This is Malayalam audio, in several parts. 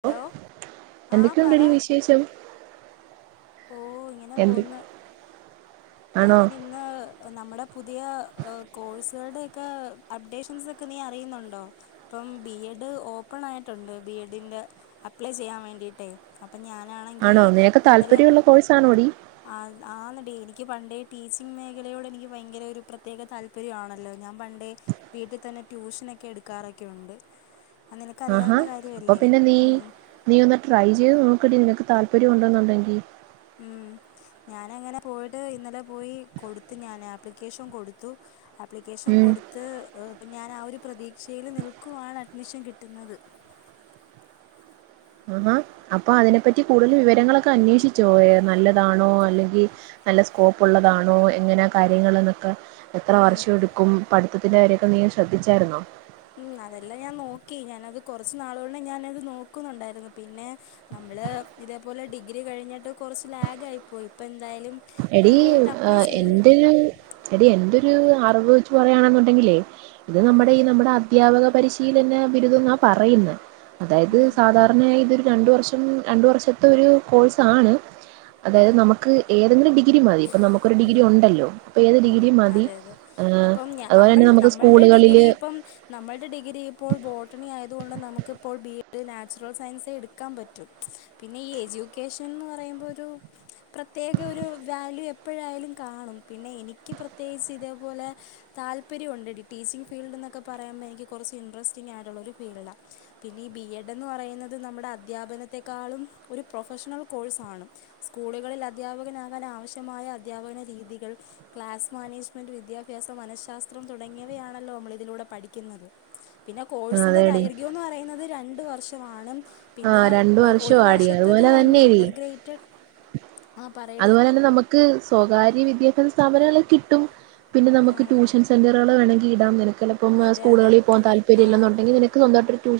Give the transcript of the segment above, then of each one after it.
ഹലോ ആ പറ എന്തൊക്കെയുണ്ടെടി വിശേഷം ഓ ഇങ്ങനെ എന്ത് പോകുന്നു ആണോ ഞാൻ ഇന്ന് നമ്മടെ പുതിയ കോഴ്സ് കളുടെ ഒക്കെ അപ്ഡേഷൻസ് ഒക്കെ നീ അറിയുന്നുണ്ടോ ഇപ്പൊ ബി എഡ് ഓപ്പൺ ആയിട്ടുണ്ട് ബി എഡ് ന്റെ അപ്പളെ ചെയ്യാൻ വേണ്ടിയിട്ടേ അപ്പം ഞാൻ ആണെങ്കിൽ ആണോ നിനക്ക് ഇന്നലെ താല്പര്യമുള്ള കോഴ്സാണോടി ആഹ് ആന്നേടി എനിക്ക് പണ്ടേ ടീച്ചിങ് മേഖലയോട് എനിക്ക് ഭയങ്കര ഒരു പ്രതേക താൽപ്പര്യം ആണല്ലോ ഞാൻ പണ്ടേ വീട്ടിൽതന്നെ ട്യൂഷൻ ഒക്കെ എടുക്കാറുണ്ട് ആഹാ അപ്പൊ പിന്നെ നീ നീ ഒന്ന് ട്രൈ ചെയ്ത് നോ ക്ക് നിനക്ക് താല്പര്യണ്ട് ന്ന് ഉണ്ടെങ്കിൽ മം ഞാൻ അങ്ങനെ പോയിട്ട് ഇന്നലെ പോയി കൊടുത്ത് ഞാൻ അപ്ലിക്കേഷൻ കൊടുത്തു അപ്ലിക്കേഷൻ ഉം കൊടുത്ത് അപ്പൊ ഞാൻ ആ ഒരു പ്രതീക്ഷയിൽ നിൽക്കുവാണ് അപ്ലിക്കേഷൻ കിട്ടുന്നത് ആപ്പോ അതിനെ പറ്റി കൂടുതൽ വിവരങ്ങൾ ഒക്കെ അന്വേഷിച്ചോ നല്ലതാണോ അല്ലങ്കിൽ നല്ല സ്കോപ്പ് ഉള്ളതാണോ എങ്ങനെ കാര്യങ്ങൾ ഒക്കെ എത്ര ഉം വർഷം എടുക്കും പഠിത്തതിന്റെ കാര്യങ്ങൾ ഒക്കെ നീ ശ്രദ്ധിച്ചായിരുന്നോ മം അതെല്ലാം ഞാൻ നോക്കി ഞാൻ അത് കുറച്ച് നാളുകൊണ്ട് ഞാൻ അത് നോക്കുന്നുണ്ടായിരുന്നു പിന്നെ ഞമ്മൾ ഇതേപോലെ ഡിഗ്രി കഴിഞ്ഞിട്ട് കുറച്ച് ലാഗ് ആയിരുന്നു പോയി അപ്പൊ എന്തായാലും എടി ഞാൻ പോയിട്ട് ഏ അപ്ലൈ ചെയ്തു എന്റെ ഒരു എടി എന്റൊരു ഒരു അറിവ് വെച്ച് പറയാണെങ്കിൽ ഉം നമ്മടെ ഈ നമ്മടെ അധ്യാപക പരിശീലന ബിരുദം എന്നാ പറയുന്നത് അതായത് ഉം സാധാരണ ഇതൊരു രണ്ടുവർഷം രണ്ടുവർഷത്തെ ഒരു കോഴ്സാണ് അതായത് നമുക്ക് ഏതെങ്കിലും ഡിഗ്രി മതി ഇപ്പം നമുക്കൊരു മ് ഡിഗ്രി ഉണ്ടല്ലോ അപ്പം ഏത് മ് ഡിഗ്രി മതി അതെ അതെ ആ, അപ്പം അതുപോലെ നമ്മൾ തന്നെ നമുക്ക് നമ്മളുടെ സ്കൂളുകളിൽ ഡിഗ്രി ഇപ്പം നമ്മുടെ ഇപ്പോൾ ബോട്ടണി ആയതുകൊണ്ട് നമുക്കിപ്പോൾ ബി എഡ് നാച്ചുറൽ സയൻസ് എടുക്കാൻ പറ്റും പിന്നെ ഈ എജ്യൂക്കേഷൻ എന്ന് പറയുമ്പോ ഒരു പ്രത്യേക ഒരു വാല്യു എപ്പോഴായാലും കാണും പിന്നെ എനിക്ക് പ്രത്യേകിച്ച് ഇതേപോലെ താല്പര്യമുണ്ട്ടി ടീച്ചിങ് ഫീൽഡ് എന്നൊക്കെ പറയുമ്പോൾ എനിക്ക് കുറച്ച് ഇന്ട്രസ്റ്റിങ് ആയിട്ടുള്ള ഒരു ഫീൽഡാണ് പിന്നെ ഈ ബി എഡ് എന്ന് പറയുന്നത് നമ്മുടെ അധ്യാപനത്തെക്കാളും ഒരു പ്രൊഫഷണൽ കോഴ്സാണ് സ്കൂളുകളിൽ അധ്യാപകനാകാൻ ആവശ്യമായ അധ്യാപകന രീതികൾ ക്ലാസ് മാനേജ്മെന്റ് വിദ്യാഭ്യാസം മനഃശാസ്ത്രം തുടങ്ങിയവയാണല്ലോ നമ്മളിതിലൂടെ പഠിക്കുന്നത് പിന്നെ കോഴ്സിൻ്റെ അതേടി ദൈർഘ്യം ന്ന് പറയുന്നത് രണ് ണ്ട് വർഷമാണ് ആ പിന്നെ രണ്ടു വർഷം ഒരു ആടി വർഷത്തതും അതുപോലെ ഉണ്ട് തന്നെ എടി ഇന്റർഗ്രേറ്റഡ് അതുപോലെ തന്നെ നമുക്ക് സ്വകാര്യ വിദ്യ വിദ്യ സ്ഥാന കിട്ടും പിന്നെ ആ നമക്ക് ട്യൂഷൻ സെന്റുകൾ വേണെങ്കി ഇടാം നിനെ ഒക്കടപ്പ അതെ അതെ സ്കൂളുകളിൽ ആ പോവാൻാപര്യമല്ലെന്നുണ്ടെങ്കി നിനക്ക് സ്വമായിട്ട് ട്ടൊ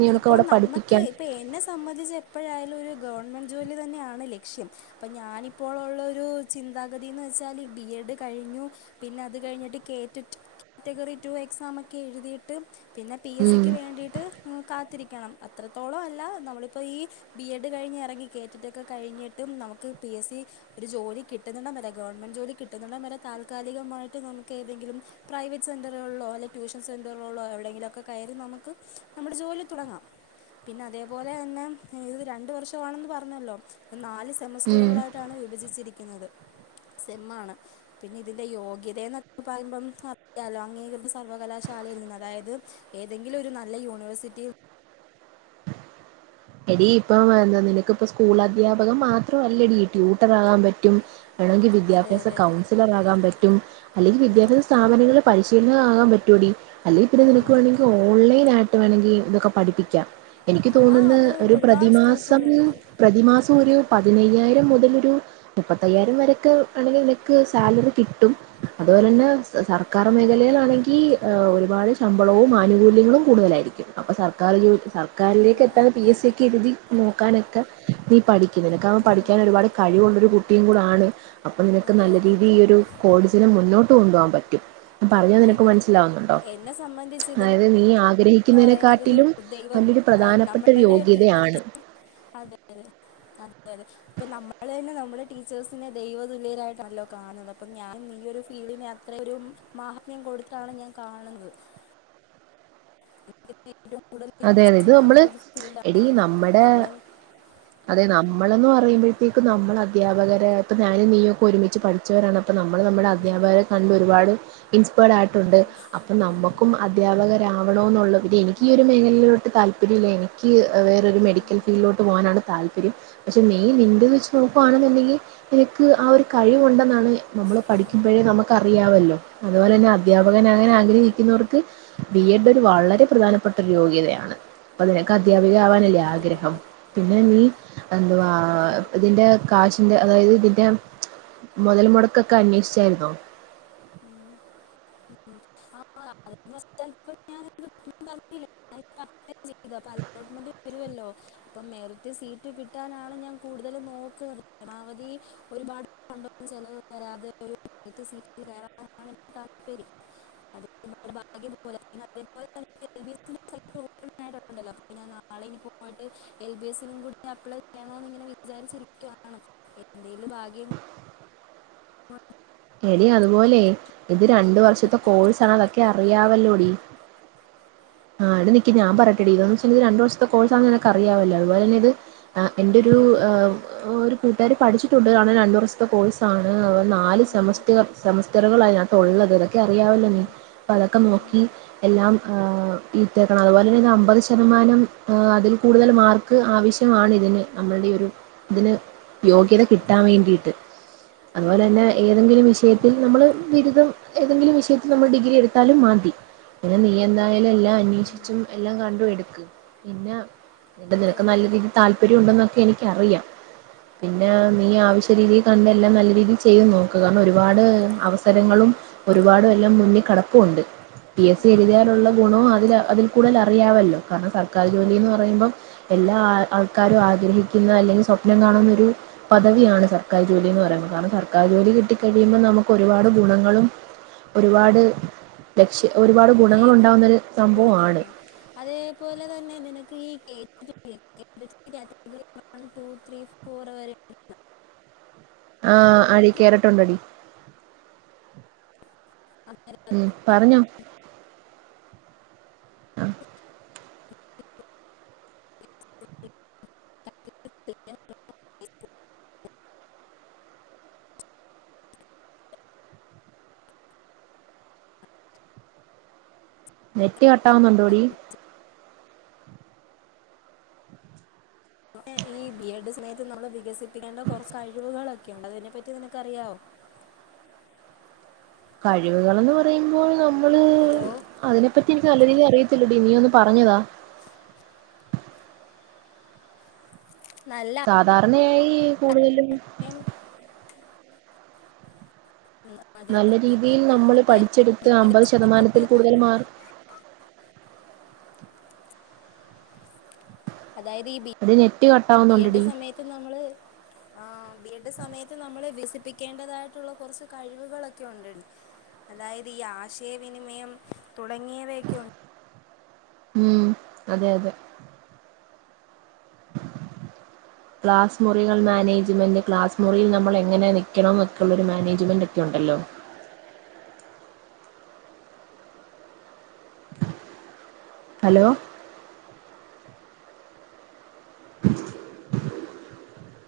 നിനക്കവിടെ പഠിപ്പിക്കാം പ്പെ എന്നെ സംബന്ധിച്ച് എപ്പോഴായാലും ഒരു ഗവൺമെൻറ് ജോലി തന്നെയാണ് ലക്ഷ്യം അപ്പോം ഞാനിപ്പോളുള്ളൊരു ചിന്താഗതി എന്ന് വെച്ചാൽ ബി എഡ് കഴിഞ്ഞു പിന്നെ അത് കഴിഞ്ഞിട്ട് കേറ്ററ്റ് കാറ്റഗറി ടു എക്സാമൊക്കെ എഴുതിയിട്ട് പിന്നെ പി എസ് ഉം സിക്ക് വേണ്ടിട്ട് മം കാത്തിരിക്കണം അത്രത്തോളം അല്ല നമ്മളിപ്പോൾ ഈ ബി എഡ് കഴിഞ്ഞ് ഇറങ്ങി കേറ്റിട്ടൊക്കെ കഴിഞ്ഞിട്ടും നമുക്ക് പി എസ് സി ഒരു ജോലി കിട്ടുന്നുടം വരെ ഗവൺമെൻറ് ജോലി കിട്ടുന്നടം വരെ താൽക്കാലികമായിട്ട് നമുക്ക് ഏതെങ്കിലും പ്രൈവറ്റ് സെൻറുകളിലോ അല്ലെിൽ ട്യൂഷൻ സെൻററുകളിലോ എവിടെയെങ്കിലും ഒക്കെ കയറി നമുക്ക് നമ്മുടെ ജോലി തുടങ്ങാം പിന്നെ അതേപോലെ തന്നെ ഇത് രണ്ട് വർഷമാണെന്ന് പറഞ്ഞല്ലോ നാല് ഉം സെമസ്റ്ററുകളിലായിട്ടാണ് വിഭജിച്ചി നിക്ക്ന്നത് സെന്മാണ് പിന്നെ ഇതിന്റെ യോഗ്യത എന്നൊക്കെ പറയുമ്പം അറിയാലോ അങ്ങീകൃത സർവകലാശാലയിൽ നിന്ന് അതായത് ഏതെങ്കിലും ഒരു നല്ല യൂണ് വേഴ്സിറ്റിയിൽ എടീ ഇപ്പം എന്താ നിനക്കിപ്പ സ്കൂൾ അധ്യാപകം മാത്രല്ലടീ ട്യൂട്ടറാകാൻ പറ്റും വേണെങ്കിൽ അതെ വിദ്യാഭ്യാസ അതെ കൗൺസിലറാകാൻ പറ്റും അല്ലെങ്കിൽ ഉം, വിദ്യാഭ്യാസ സ്ഥാപനങ്ങള പലിഷ് പിന്നതാകാൻ പറ്റോടി അല്ലെങ്കി പിന്നെ ഉം. നിനക്ക് വേണോങ്കി ഓൺലൈൻ ആയിട്ട് ട്ട് വേണങ്കി ഇതൊക്കെ പഠിപ്പിക്കാം എനിക്ക് ആ ആ, തോന്നുന്ന് അതുകൊണ്ട് ഒരു ഒരുപാട് പ്രതിമാസം സ്കോപ്പുകളുണ്ട് പ്രതിമാസം ഒരു പതിനയ്യായിരം മുതൽ ഒരു മുപ്പത്തയ്യായിരം വരൊക്കെ ആണെങ്കി നിനക്ക് സാലറി കിട്ടും അതുപോലെ തന്നെ സർക്കാർ മേഖലയിലാണെങ്കി ഒരുപാട് ശമ്പളവും ആനുകൂല്യങ്ങളും കൂടുതലായിരിക്കും അപ്പൊ സർക്കാർ ജോലി ഉം, സർക്കാരിലേക്കെത്താൻ പി അതെ എസ് സി അതെ കെരുതി നോക്കാനൊക്കെ നീ പഠിക്ക് നിനക്കാവുമ്പൊ ഉം, പഠിക്കാൻ ഒരുപാട് കഴിവുള്ളൊരു കുട്ടിയും കൂടെ ആണ് അപ്പൊ നിനക്ക് അതെ നല്ല അതെ രീതി ഈ ഒരു കോടജനെ മുന്നോ കൊണ്ടു പോകാൻ പറ്റും പറഞ്ഞത് അതെ നിനക്ക് അതെ മനസ്സിലാവുന്നുണ്ടോ എന്നെ സംബന്ധിച്ച് ഇതെന്ന് അതായത് നീ ആ പറയുന്നതൊരു ഗ്രഹിക്കുന്നതിനെകാട്ടിലും ദൈവ വലിയൊരു ആ, പ്രധാനപ്പെട്ടൊരു യോ നമ്മളുടെ [inaudible] അതെ അതെ അ അതെ അതെ ഇപ്പ നമ്മള് തന്നെ നമ്മടെ ടീച്ചേഴ്‌സിനെ ദൈവ തുല്യരായിട്ടാലോ കാണണത് അപ്പൊ ഞാനും നീയൊരു ഫീൽഡിന് അത്രെയൊരും മാഹാത്മ്യം കൊടുത്താണ് ഞാൻ കാണുന്നത് [unintelligible] ഏറ്റവും കൂടുതൽ അതെ അതെ ഇത് നമ്മൾ ഇൻഡ്രസ്റ്റിങ്ങായിട്ടുള്ളൊരു ഫീൽഡ് എടി ആണ് നമ്മള് മ്മളെന്ന് പറയുമ്പഴത്തേക്കും നമ്മൾ അധ്യാപകരായിട്ട് ഞാനും നീയൊക്കെ ഒരുമിച്ച് പഠിച്ചവരാണ് അപ്പം നമ്മൾ നമ്മടെ അധ്യാപകരെ കണ്ട് ഒരുപാട് ഇൻസ്പേട് ആയിട്ടൊണ്ട് അപ്പം നമ്മക്കും അധ്യാപക രാവണോന്നൊള്ള എഡി എനിക്ക് ങ്ങിലോട്ട് താൽപ്പര്യം ഇല്ല എനിക്ക് ഏ വേറൊരു മെഡിക്കൽ ഫീൽഡിലോട്ട് പോവാനാണ് താൽ [unintelligible] പക്ഷെ നീ നിന്റത് വെച്ച് നോക്കുവാണെന്നുണ്ടങ്കി നിനക്ക് ആ ഒരു കഴിവുണ്ടെന്നാണ് നമ്മള് പഠിക്കുമമ്പൊഴേ നമ നമുക്കറിയാവല്ലോ അതുപോലെ തന്നെ അ അധ്യാപകനാകാൻ ആഗ്രഹിക്കുന്നവർക്ക് ബി എഡ് ഒരു വളരെ പ്രധാന പ്പെട്ട ഒരു യോഗ്യതയാണ് അപ്പൊ നിനക്ക് അധ്യാ അധ്യാപിക്ക ആവാനല്ലേ അതെ ആഗ്രഹം അതെ പിന്നെ നീ എന്തുവാ അതെ അതെ ഇതിന്റെ കാശ് ഇതിന്റെ അതായത് ഇതിന്റെ മൊതൽമൊടക്കൊക്കെ അന്വേഷിച്ചാരുന്നോ മ്മ് [inaudible] അപ്പൊ അലോട്ട്മെന്റ് വരുവല്ലോ അപ്പം മെറിറ്റ് സീറ്റ് കിട്ടാനാണ് ഞാൻ കൂടുതലും നോക്കുന്നത് ഒന്നാമത് ഈ ഒരുപാട് ഫണ്ടൊന്നും ചെലവ് വരാതെ ഒരു അങ്ങനത്തെ സീറ്റ് വേണമെന്നാണ് എനിക്ക് താൽപ്പര്യം അതിപ്പോ നമ്മടെ ഭാഗ്യം പോലെ പിന്നെ [inaudible] ഫുൾ നേരമുണ്ടല്ലോ അപ്പൊ ഞാൻ നാളെയും ഇനി പോയിട്ട് എൽ ബി എസിനും കൂടെ അപ്ലൈ ചെയ്യണോനിങ്ങനെ വിചാരിച്ചിരിക്കുവാണ് എന്തേലും ഭാഗ്യം [inaudible] നീ അതുപോലെ ഇത് രണ്ട് എന്തെങ്കിലും ഒരു വർഷത്തെ കോഴ്സാണ് അതൊക്കെ പോവാലോ. അറിയാവല്ലോടി ആഹ് അത് നി നിക്ക് ഞാൻ പറയട്ടഡി ഇതന്ന് വെച്ചാ ഇനി രണ്ട് വർഷത്തെ കോഴ്സാന്ന് നിനക്ക് അറിയാവല്ലോ അതുപോലെ തന്നെ ഇത് ആഹ് എന്റെ ഒരു അതെ അതെ ആഹ് ഒരു [unintelligible] പഠിച്ച [unintelligible] രണ്ട് വർഷത്തെ കോഴ്സാണ് അത് നാല് സെ ഉം, സെമസ്റ്റ് സെമസ്റ്ററുകളാ അതിനകത്ത് ഒള്ളത് ഇത നിന്നെ അറിയാവല്ലോ നീ ഉം. അപ്പൊ അതൊക്കെ ഉം. നോക്കി എല്ലാം ആഹ് ഈറ്റേക്കണം അതുപോലെ തന്നെ അമ്പത് ശതമാനം ആഹ് അതിൽ കൂടുതൽ മാർക്ക് ആവശ്യം അണിതിന് നമ്മൾടെ ഈ ഒരു ഇതിന് യോഗ്യത അതെ കിട്ടാൻ അതെ വേണ്ടീട്ട് അതുപോലെതന്നെ ഏതെങ്കിലും ഉം. വിഷയത്തിൽ നമ്മള് ബിരുദം ഏതെങ്കിലും വിഷയത്തിൽ നമ്മള് ഡിഗ്രി എടുത്താലും മതി പിന്നെ നീയെന്ന ലെല്ലാം ഉം. അന്വേഷിച്ചും എല്ലാം കണ്ടുഎടുത്തും പിന്ന പിന്നെ അതെ നിനക്ക് അതെ നല്ല രീതിയിൽ താല്പര്യമുണ്ടെന്നാണ് എനിക്കറിയാം. പിന്നേ ഉം. നീ ആവിശ്യരീതിയി അന്നെല്ലാം നല്ല രീതിയിൽ ചെയ്യ്വെന്നോ? അതുകാരണം ഒരുപാടു അവസരങ്ങളും ഒരുപാടു എല്ലാം മുന്നിക്കിടപ്പുവൊണ്ട്. പി എസ് സി എഴുതിയാലുള്ള ഗുണോം അതില് അതിൽ കൂടുതൽ അറിയാവല്ലോ കാരണം സർക്കാർ ജോലിന്നു പറയുമ്പം എല്ലാ ആൾക്കാരും ആഗ്രഹിക്കുന്ന അല്ലെങ്കിൽ സ്വപ്നം കാണുന്ന ഒരു പദവിയാണ് സർക്കാർ ജോലിന്ന് പറയുന്നത് കാരണം സർക്കാർ ജോലി കിട് ക്കഴിയുമ്പോൾ നമുക്കൊരുപാട് ഗുണങ്ങളും ഒരുപാട് വെ [unintelligible] അതേപോലെതന്നെ നിനക് [unintelligible] വൺ ടു ത്രീ ഫോർ വരേ ആ അഴീക്കേറട്ടൊണ്ടെടീ. ഉം പറഞ്ഞോ. ആ [unintelligible] നെറ്റ് കട്ടാവുന്നൊണ്ടോടീ? പിന്നേ ഈ ബി എഡ് സമയത്ത് നമ്മള് വിക പ്പിക്കേണ്ട കൊറേ കഴിവുക യ്കണ്ടതിനെപ്പറ്റി നിനക്കറിയാവോ? കഴിവുകളെന്നു പറയുമ്പോൾ നമ് മ്മള് ഹലോ അതിനെപ്പറ്റി എനിക്ക് നല്ല രീതീ [unintelligible] ത്തില്ലടി നീയൊന്നു പറഞ്ഞുതാ. നല്ല സാധാരണയായി ഈ കൂടുതലും അഭിപ്രായം. ഉം. അതെ നല്ല അതെ അതെ രീതിയിൽ നമ്മൾ അതായത് ഈ പഠിച്ചെടുത്ത് അമ്പതു സമയത്ത് ശതമാനത്തിൽ കൂടുതൽ മാർ അതായതീ ബി അത് നെറ്റ് ബി എഡ് കട്ടാവുന്നുണ്ടെടി സമയത്ത് നമ്മള് ആ ബി എഡ് സമയത്ത് നമ്മള് വികസിപ്പിക്കേണ്ടതായിട്ടുള്ള കുറച്ച് കഴിവുകളൊക്കെ ഒണ്ടെടീ. അതായതു ഈ ആശയവിനിമയം തുടങ്ങിയവയൊക്കെ ഒണ്ട്. ഉം അതെയതെ. ക്ലാസ്സ്‌ മുറികൾ മാനേജ്മെന്റ് ക്ലാസ്സ്‌ മുറിയിൽ നമ്മൾ എങ്ങനെ നിക്കണംന്നൊക്കെയൊള്ളൊരു മാനേജ്‌മന്റ് ഒക്കെ ഒണ്ടല്ലോ? ഹലോ [unintelligible]